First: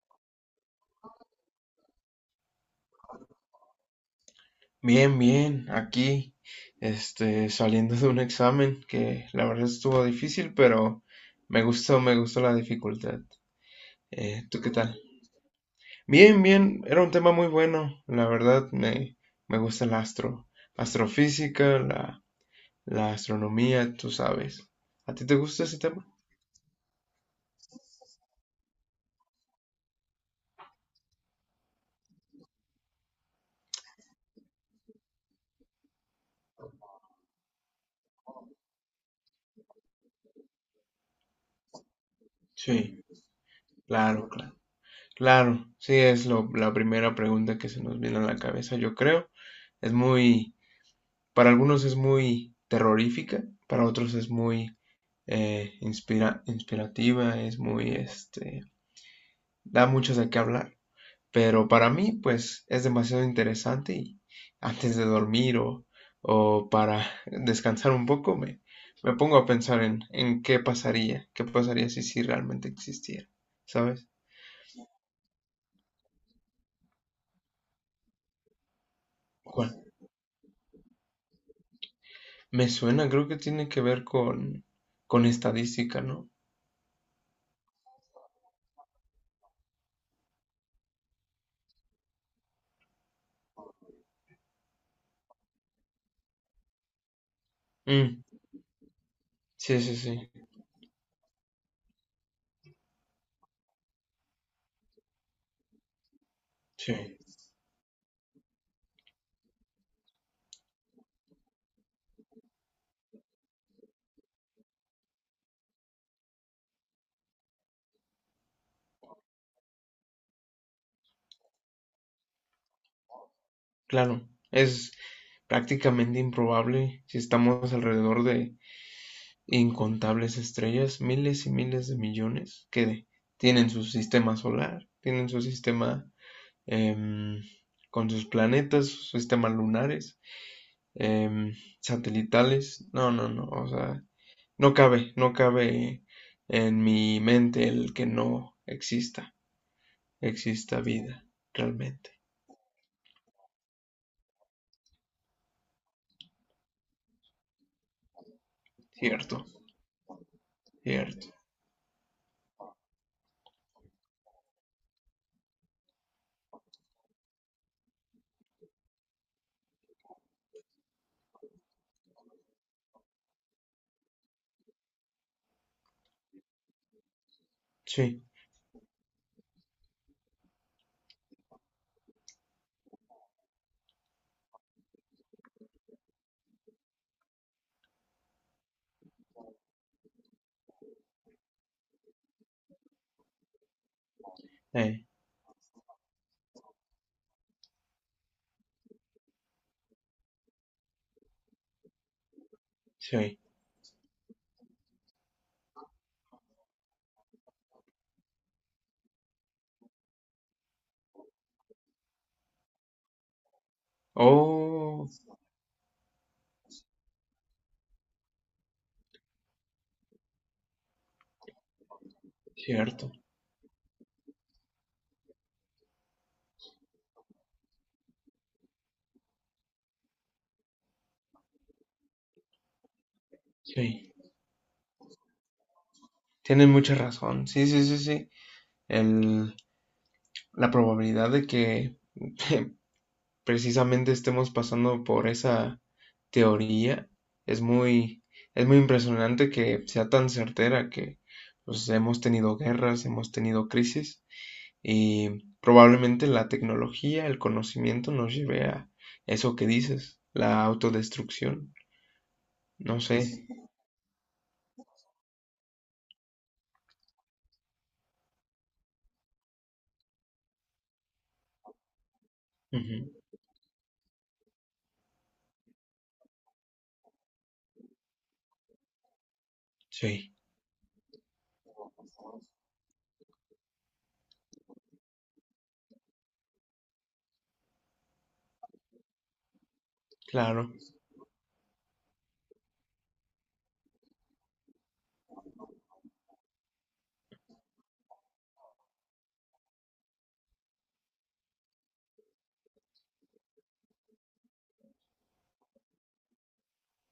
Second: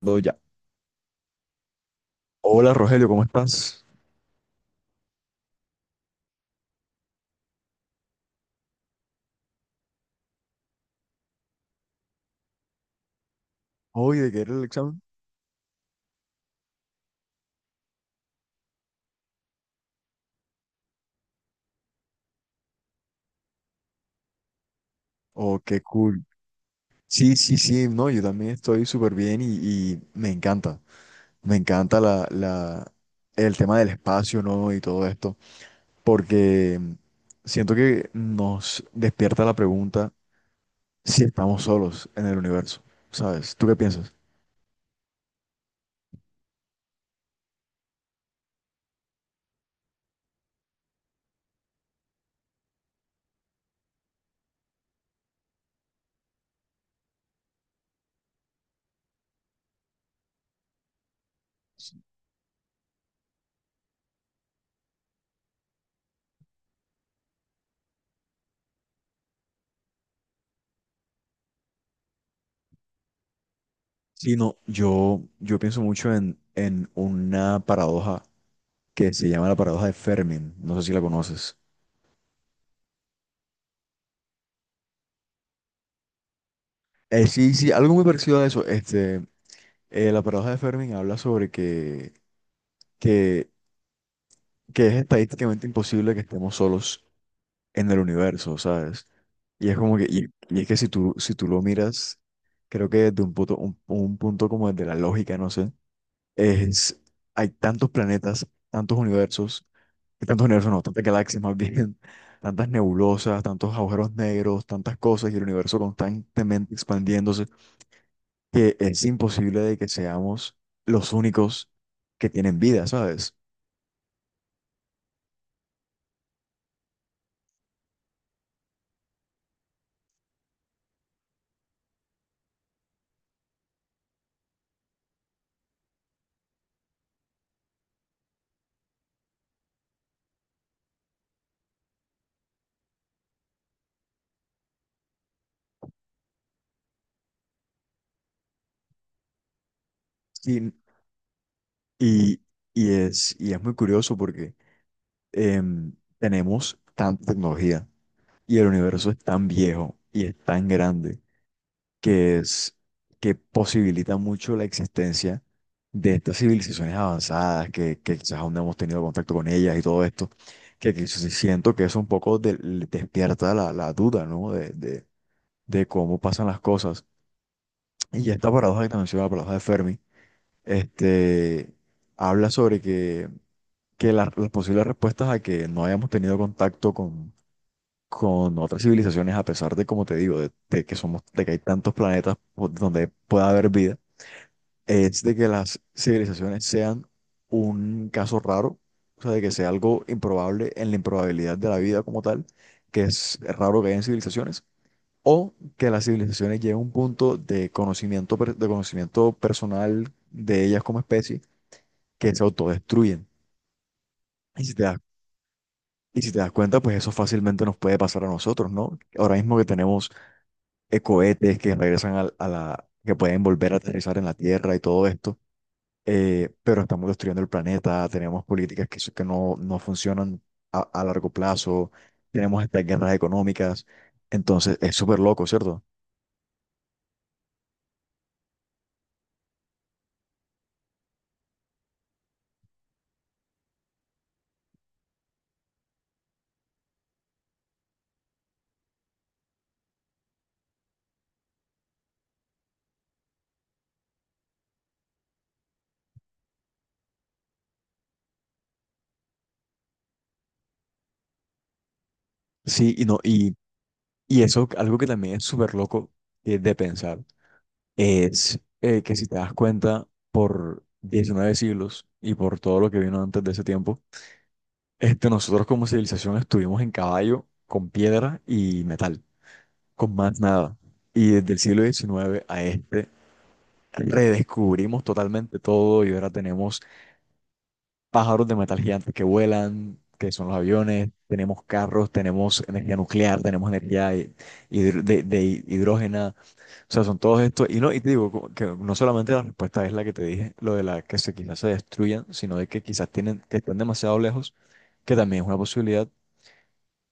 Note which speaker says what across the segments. Speaker 1: Todo ya. Hola Rogelio, ¿cómo estás?
Speaker 2: Bien, bien, aquí, saliendo de un examen que la verdad estuvo difícil, pero me gustó la dificultad.
Speaker 1: Oye, ¿de qué era
Speaker 2: ¿Tú
Speaker 1: el
Speaker 2: qué tal?
Speaker 1: examen?
Speaker 2: Bien, bien, era un tema muy bueno, la verdad me gusta el astrofísica, la astronomía, tú sabes. ¿A ti te
Speaker 1: Oh,
Speaker 2: gusta ese
Speaker 1: qué
Speaker 2: tema?
Speaker 1: cool. Sí, sí, sí, no, yo también estoy súper bien y me encanta. Me encanta el tema del espacio, ¿no? Y todo esto, porque siento que nos despierta la pregunta si estamos solos en el universo,
Speaker 2: Sí,
Speaker 1: ¿sabes? ¿Tú qué piensas?
Speaker 2: claro, claro. Claro, sí, la primera pregunta que se nos viene a la cabeza, yo creo. Es muy Para algunos es muy terrorífica, para otros es muy inspirativa. Da mucho de qué hablar. Pero para mí, pues, es demasiado interesante y antes de dormir o para descansar un poco, me pongo a pensar en qué pasaría si realmente existiera, ¿sabes?
Speaker 1: Sí, no, yo pienso mucho en una paradoja que se llama la
Speaker 2: ¿Cuál?
Speaker 1: paradoja de Fermi. No sé si la conoces.
Speaker 2: Me suena, creo que tiene que ver con estadística, ¿no?
Speaker 1: Sí, sí, algo muy parecido a eso. La paradoja de Fermi habla sobre que, que es estadísticamente imposible que estemos solos en el
Speaker 2: Mm,
Speaker 1: universo, ¿sabes? Y es
Speaker 2: sí, sí,
Speaker 1: como que,
Speaker 2: sí,
Speaker 1: y es que si tú, si tú lo miras, creo que desde un punto, un punto como desde la lógica, no sé,
Speaker 2: sí.
Speaker 1: es, hay tantos planetas, tantos universos, y tantos universos no, tantas galaxias más bien, tantas nebulosas, tantos agujeros negros, tantas cosas, y el universo constantemente expandiéndose, que es imposible de que seamos los únicos que tienen vida, ¿sabes?
Speaker 2: Claro, es prácticamente improbable si estamos alrededor de incontables estrellas, miles y miles de millones que tienen su sistema solar, tienen su sistema em, con sus planetas, sus sistemas lunares, em, satelitales. No, no, no, o sea, no cabe, no cabe en mi mente el que no exista,
Speaker 1: Y,
Speaker 2: exista vida, realmente.
Speaker 1: y, y es muy curioso porque em, tenemos tanta tecnología y el universo es
Speaker 2: Cierto,
Speaker 1: tan viejo y es tan grande
Speaker 2: cierto.
Speaker 1: que es que posibilita mucho la existencia de estas civilizaciones avanzadas que quizás aún no hemos tenido contacto con ellas y todo esto, que sí siento que eso un poco despierta la duda, ¿no? De cómo pasan las cosas.
Speaker 2: Sí,
Speaker 1: Y esta paradoja que te menciono, la paradoja de Fermi, este, habla sobre que las posibles respuestas a que no hayamos tenido contacto con otras civilizaciones, a pesar de, como te digo, de que somos, de que hay tantos planetas donde pueda haber vida,
Speaker 2: eh,
Speaker 1: es de que las civilizaciones sean un caso raro, o sea, de que sea algo improbable en la improbabilidad de la vida como tal, que es
Speaker 2: sí.
Speaker 1: raro que hayan civilizaciones o que las civilizaciones lleguen a un punto de conocimiento, de conocimiento personal de ellas como especie que se autodestruyen. Y si te das,
Speaker 2: Oh,
Speaker 1: y si te das cuenta, pues eso fácilmente nos puede pasar a nosotros, ¿no? Ahora mismo que tenemos cohetes que regresan
Speaker 2: cierto.
Speaker 1: que pueden volver a aterrizar en la Tierra y todo esto, pero estamos destruyendo el planeta, tenemos políticas que no, no funcionan a largo plazo, tenemos estas guerras económicas,
Speaker 2: Sí,
Speaker 1: entonces es súper loco, ¿cierto?
Speaker 2: tienes mucha razón. Sí, sí, sí, sí. El- la probabilidad de que precisamente estemos pasando por esa teoría es muy, es muy impresionante que sea tan certera que, pues, hemos tenido guerras, hemos tenido crisis y probablemente la tecnología, el conocimiento nos lleve a eso que dices, la autodestrucción.
Speaker 1: Sí,
Speaker 2: No
Speaker 1: y no,
Speaker 2: sé.
Speaker 1: y Y eso, algo que también es súper loco de pensar, es que si te das cuenta, por 19 siglos y por todo lo que
Speaker 2: Ujú.
Speaker 1: vino antes de ese tiempo, este, nosotros como civilización estuvimos en caballo, con piedra y metal, con
Speaker 2: Sí,
Speaker 1: más nada. Y desde el siglo XIX a este, redescubrimos totalmente todo y ahora tenemos pájaros de metal gigantes que vuelan, que son los
Speaker 2: claro.
Speaker 1: aviones, tenemos carros, tenemos energía nuclear, tenemos energía de hidrógeno. O sea, son todos estos, y no, y te digo como que no solamente la respuesta es la que te dije, lo de la que se quizás se destruyan, sino de que quizás tienen, que están demasiado lejos, que también es una posibilidad,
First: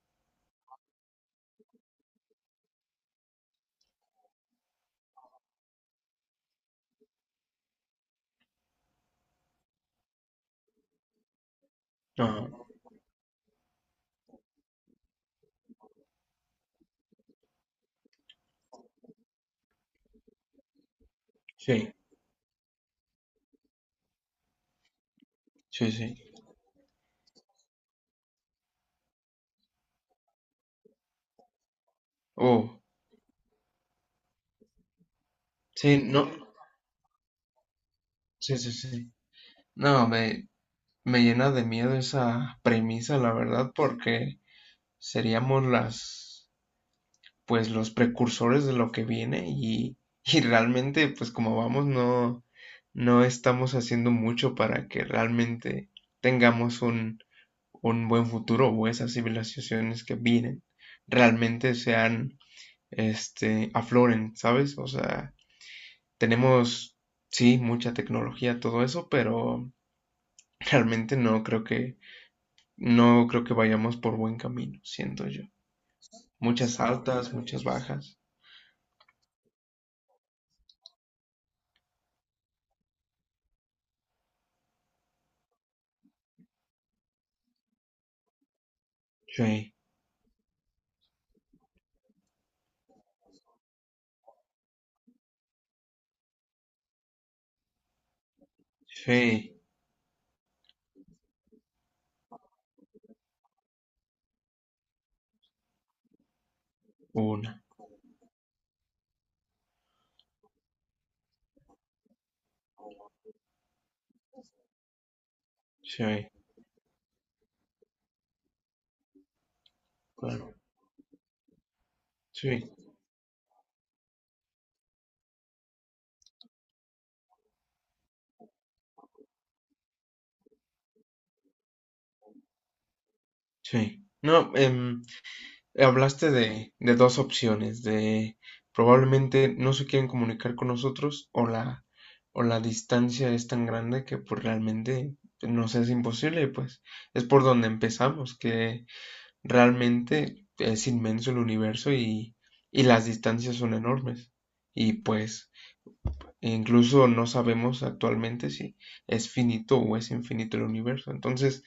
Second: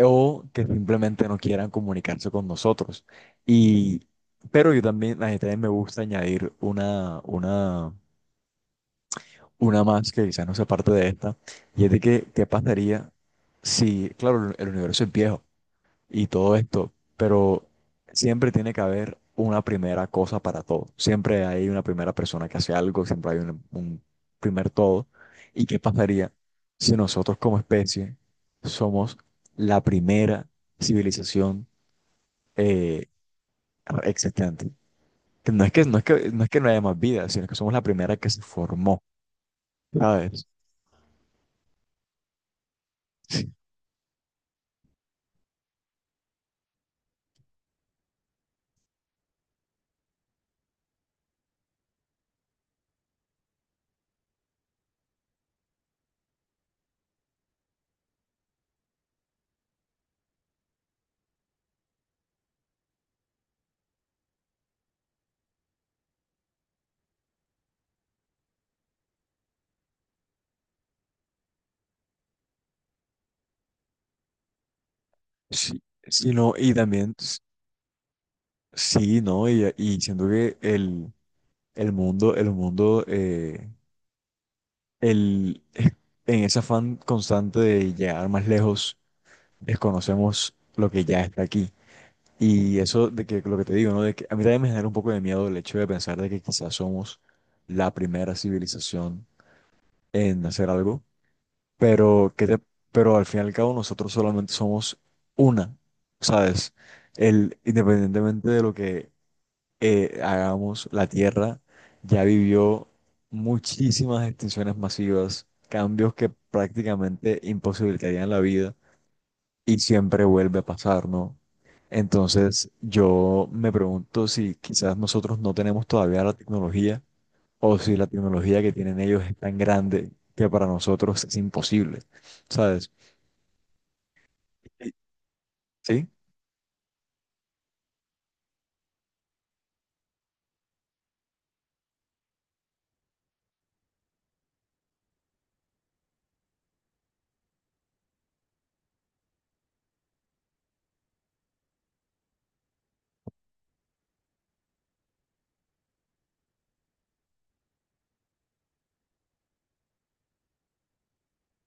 Speaker 1: o que simplemente no quieran comunicarse con nosotros. Y, pero yo también, a mí también me gusta añadir una más que quizás no sea parte de esta, y es de que, ¿qué
Speaker 2: Ajá.
Speaker 1: pasaría si, claro, el universo es viejo? Y todo esto, pero siempre tiene que haber una primera cosa para todo. Siempre hay una
Speaker 2: Sí,
Speaker 1: primera persona que hace algo, siempre hay un primer todo. ¿Y qué
Speaker 2: sí, sí.
Speaker 1: pasaría si nosotros como especie somos la primera civilización
Speaker 2: Oh.
Speaker 1: eh, existente? Que no es que
Speaker 2: Sí,
Speaker 1: no es
Speaker 2: no,
Speaker 1: que no es que no haya más vida, sino que somos la primera que se
Speaker 2: sí, sí,
Speaker 1: formó,
Speaker 2: sí. No,
Speaker 1: ¿sabes?
Speaker 2: me llena de miedo esa premisa, la verdad, porque seríamos pues, los precursores de lo que viene y realmente, pues, como vamos, no estamos haciendo mucho para que realmente tengamos un buen futuro o esas civilizaciones que vienen realmente afloren, ¿sabes? O sea, tenemos, sí, mucha tecnología, todo eso, pero realmente no creo que vayamos por buen camino, siento yo.
Speaker 1: Sí, sí, no,
Speaker 2: Muchas altas, muchas bajas.
Speaker 1: sí, ¿no? Y siento que el mundo el, en ese afán constante de llegar más lejos,
Speaker 2: Sí,
Speaker 1: desconocemos lo que ya está aquí. Y eso de que lo que te digo, ¿no? De que a mí también me genera un poco de miedo el hecho de pensar de que quizás somos la primera civilización
Speaker 2: sí,
Speaker 1: en hacer algo, pero que te- pero al fin y al cabo nosotros solamente somos una, ¿sabes? El,
Speaker 2: una.
Speaker 1: independientemente de lo que hagamos, la Tierra ya vivió muchísimas extinciones masivas, cambios que
Speaker 2: Sí,
Speaker 1: prácticamente imposibilitarían la vida y siempre
Speaker 2: claro.
Speaker 1: vuelve a pasar, ¿no?
Speaker 2: Sí,
Speaker 1: Entonces yo me pregunto si quizás nosotros no tenemos todavía la tecnología o si la tecnología que tienen ellos es tan grande que para nosotros es imposible, ¿sabes?
Speaker 2: sí. No,
Speaker 1: ¿Sí?
Speaker 2: hablaste de dos opciones, de probablemente no se quieren comunicar con nosotros o la distancia es tan grande que pues realmente nos es imposible, pues es por donde empezamos, que realmente es inmenso el universo y las distancias son enormes. Y pues incluso no sabemos actualmente si es finito o es infinito el universo. Entonces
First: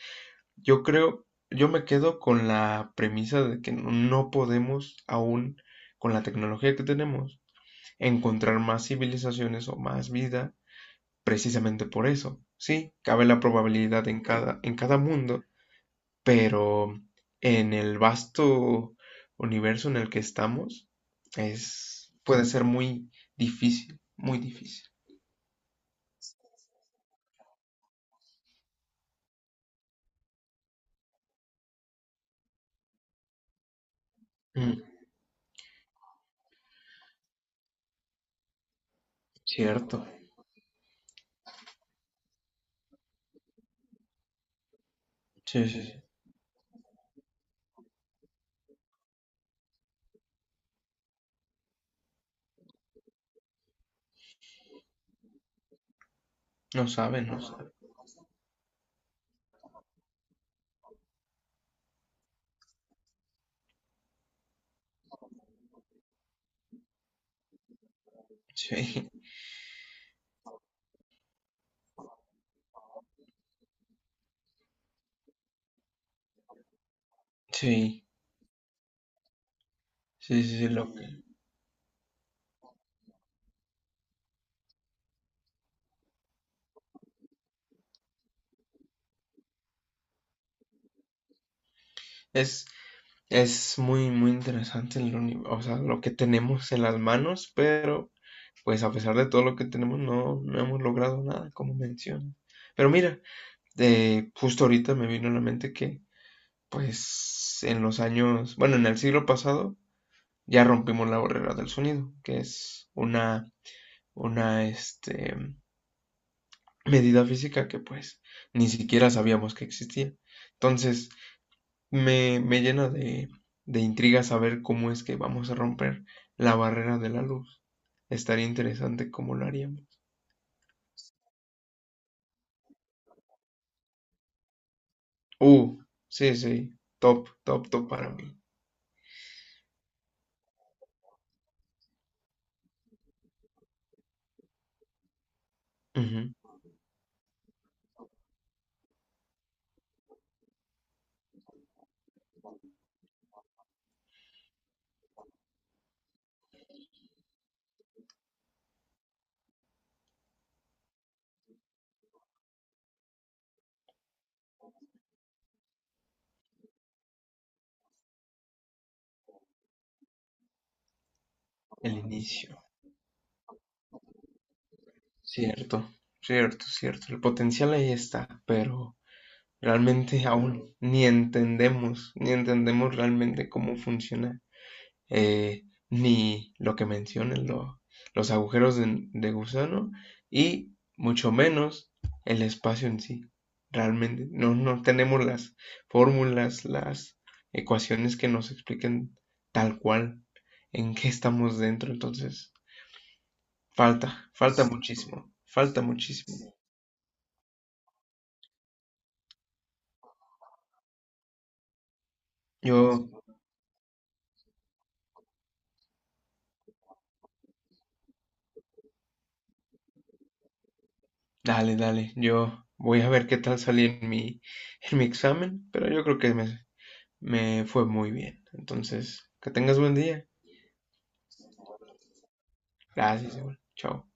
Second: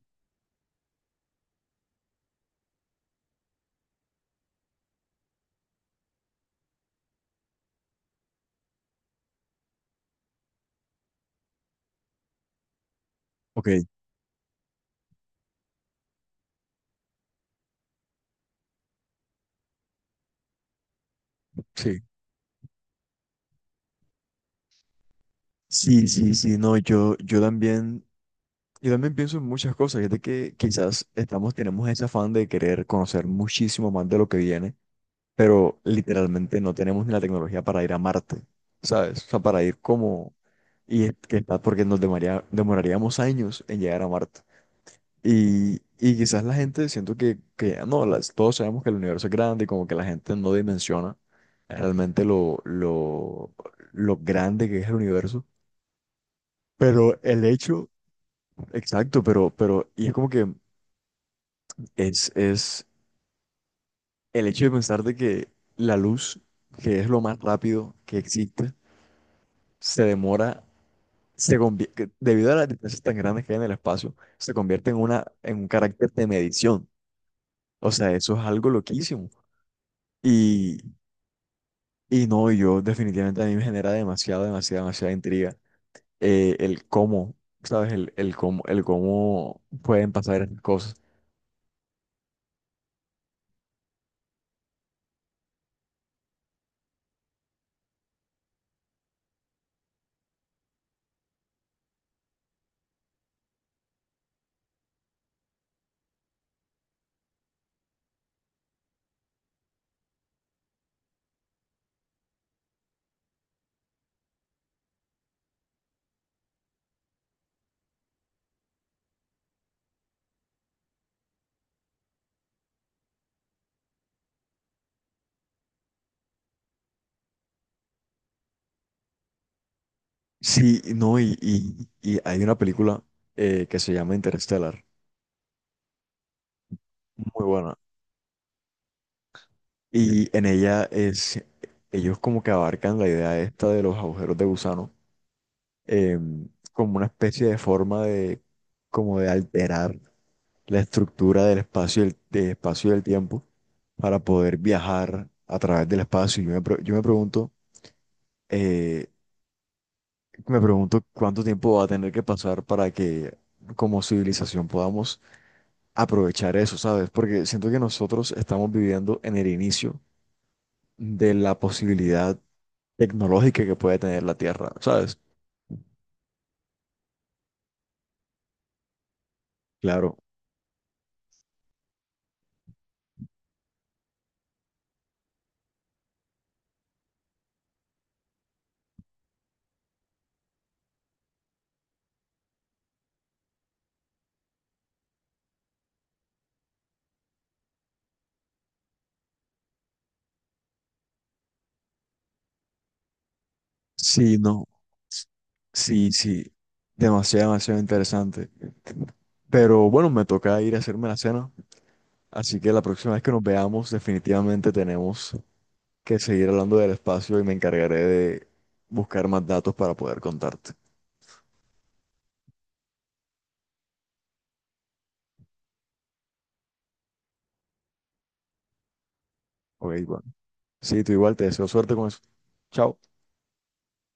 Speaker 2: yo creo, yo me quedo con la premisa de que no podemos aún, con la tecnología que tenemos, encontrar más civilizaciones o más vida precisamente por eso. Sí, cabe la
Speaker 1: Ok,
Speaker 2: probabilidad en cada mundo, pero en el vasto universo en el que estamos,
Speaker 1: sí.
Speaker 2: puede ser muy difícil, muy difícil.
Speaker 1: Sí, sí, sí, no, yo también, yo también pienso en muchas cosas, y es de que quizás estamos, tenemos ese afán de querer conocer muchísimo más de lo que viene,
Speaker 2: Mm,
Speaker 1: pero literalmente no tenemos ni la tecnología para ir a Marte, ¿sabes? O sea, para ir
Speaker 2: cierto.
Speaker 1: como, y es que está porque demoraríamos años en llegar a Marte.
Speaker 2: Sí, sí, sí.
Speaker 1: Y quizás la gente, siento que no, las, todos sabemos que el universo es grande y como que la gente no dimensiona realmente lo grande que es el universo.
Speaker 2: No
Speaker 1: Pero
Speaker 2: saben, no
Speaker 1: el
Speaker 2: saben.
Speaker 1: hecho, exacto, pero, y es como que es el hecho de pensar de que la luz, que es lo más rápido que existe,
Speaker 2: Sí,
Speaker 1: se demora, que debido a las distancias tan grandes que hay en el espacio, se convierte en una, en un carácter de medición. O
Speaker 2: sí,
Speaker 1: sea, eso es algo loquísimo.
Speaker 2: sí, sí, sí,
Speaker 1: Y, y no, yo definitivamente a mí me genera demasiada intriga el cómo, ¿sabes? El cómo pueden pasar esas cosas.
Speaker 2: es, es muy, muy interesante o sea, lo que tenemos en las manos, pero pues a pesar de todo lo que tenemos, no hemos logrado nada, como mencionas. Pero mira, justo ahorita me vino a la mente que, pues, en los años, bueno, en el siglo pasado ya rompimos la barrera del sonido, que es una medida física que pues ni siquiera sabíamos que existía. Entonces, me llena de intriga saber cómo es que vamos a romper la barrera de la luz. Estaría interesante cómo lo haríamos.
Speaker 1: Sí, no, y hay una película que se llama Interstellar.
Speaker 2: Uh, sí, sí, top,
Speaker 1: Muy
Speaker 2: top,
Speaker 1: buena.
Speaker 2: top para mí.
Speaker 1: Y en ella es, ellos como que abarcan la idea esta de los agujeros de gusano,
Speaker 2: Ujú.
Speaker 1: em, como una especie de forma de, como de alterar la estructura del espacio, del espacio y del tiempo para poder viajar a través del espacio. Yo eh, me pregunto cuánto tiempo va a tener que pasar para que como civilización podamos aprovechar eso, ¿sabes? Porque siento que nosotros estamos viviendo en el inicio de la
Speaker 2: El
Speaker 1: posibilidad
Speaker 2: inicio.
Speaker 1: tecnológica que puede tener la Tierra, ¿sabes?
Speaker 2: Cierto, cierto, cierto. El potencial ahí está, pero
Speaker 1: Claro.
Speaker 2: realmente aún ni entendemos realmente cómo funciona, eh, ni lo que mencionan los agujeros de gusano, y mucho menos el espacio en sí. Realmente no tenemos las fórmulas, las ecuaciones que nos expliquen tal cual en qué estamos dentro. Entonces, falta,
Speaker 1: Sí,
Speaker 2: falta
Speaker 1: no.
Speaker 2: muchísimo, falta
Speaker 1: Sí, sí.
Speaker 2: muchísimo.
Speaker 1: Demasiado, demasiado interesante. Pero bueno, me toca ir a hacerme la cena. Así que la
Speaker 2: Yo
Speaker 1: próxima vez que nos veamos, definitivamente tenemos que seguir hablando del espacio y me encargaré de buscar más datos para poder contarte.
Speaker 2: Dale, dale. Yo voy a ver qué tal salí en mi examen, pero yo creo que me fue muy bien. Entonces, que tengas
Speaker 1: Ok,
Speaker 2: buen
Speaker 1: bueno.
Speaker 2: día.
Speaker 1: Sí, tú igual, te deseo suerte con eso. Chao.
Speaker 2: Gracias, igual. Chao.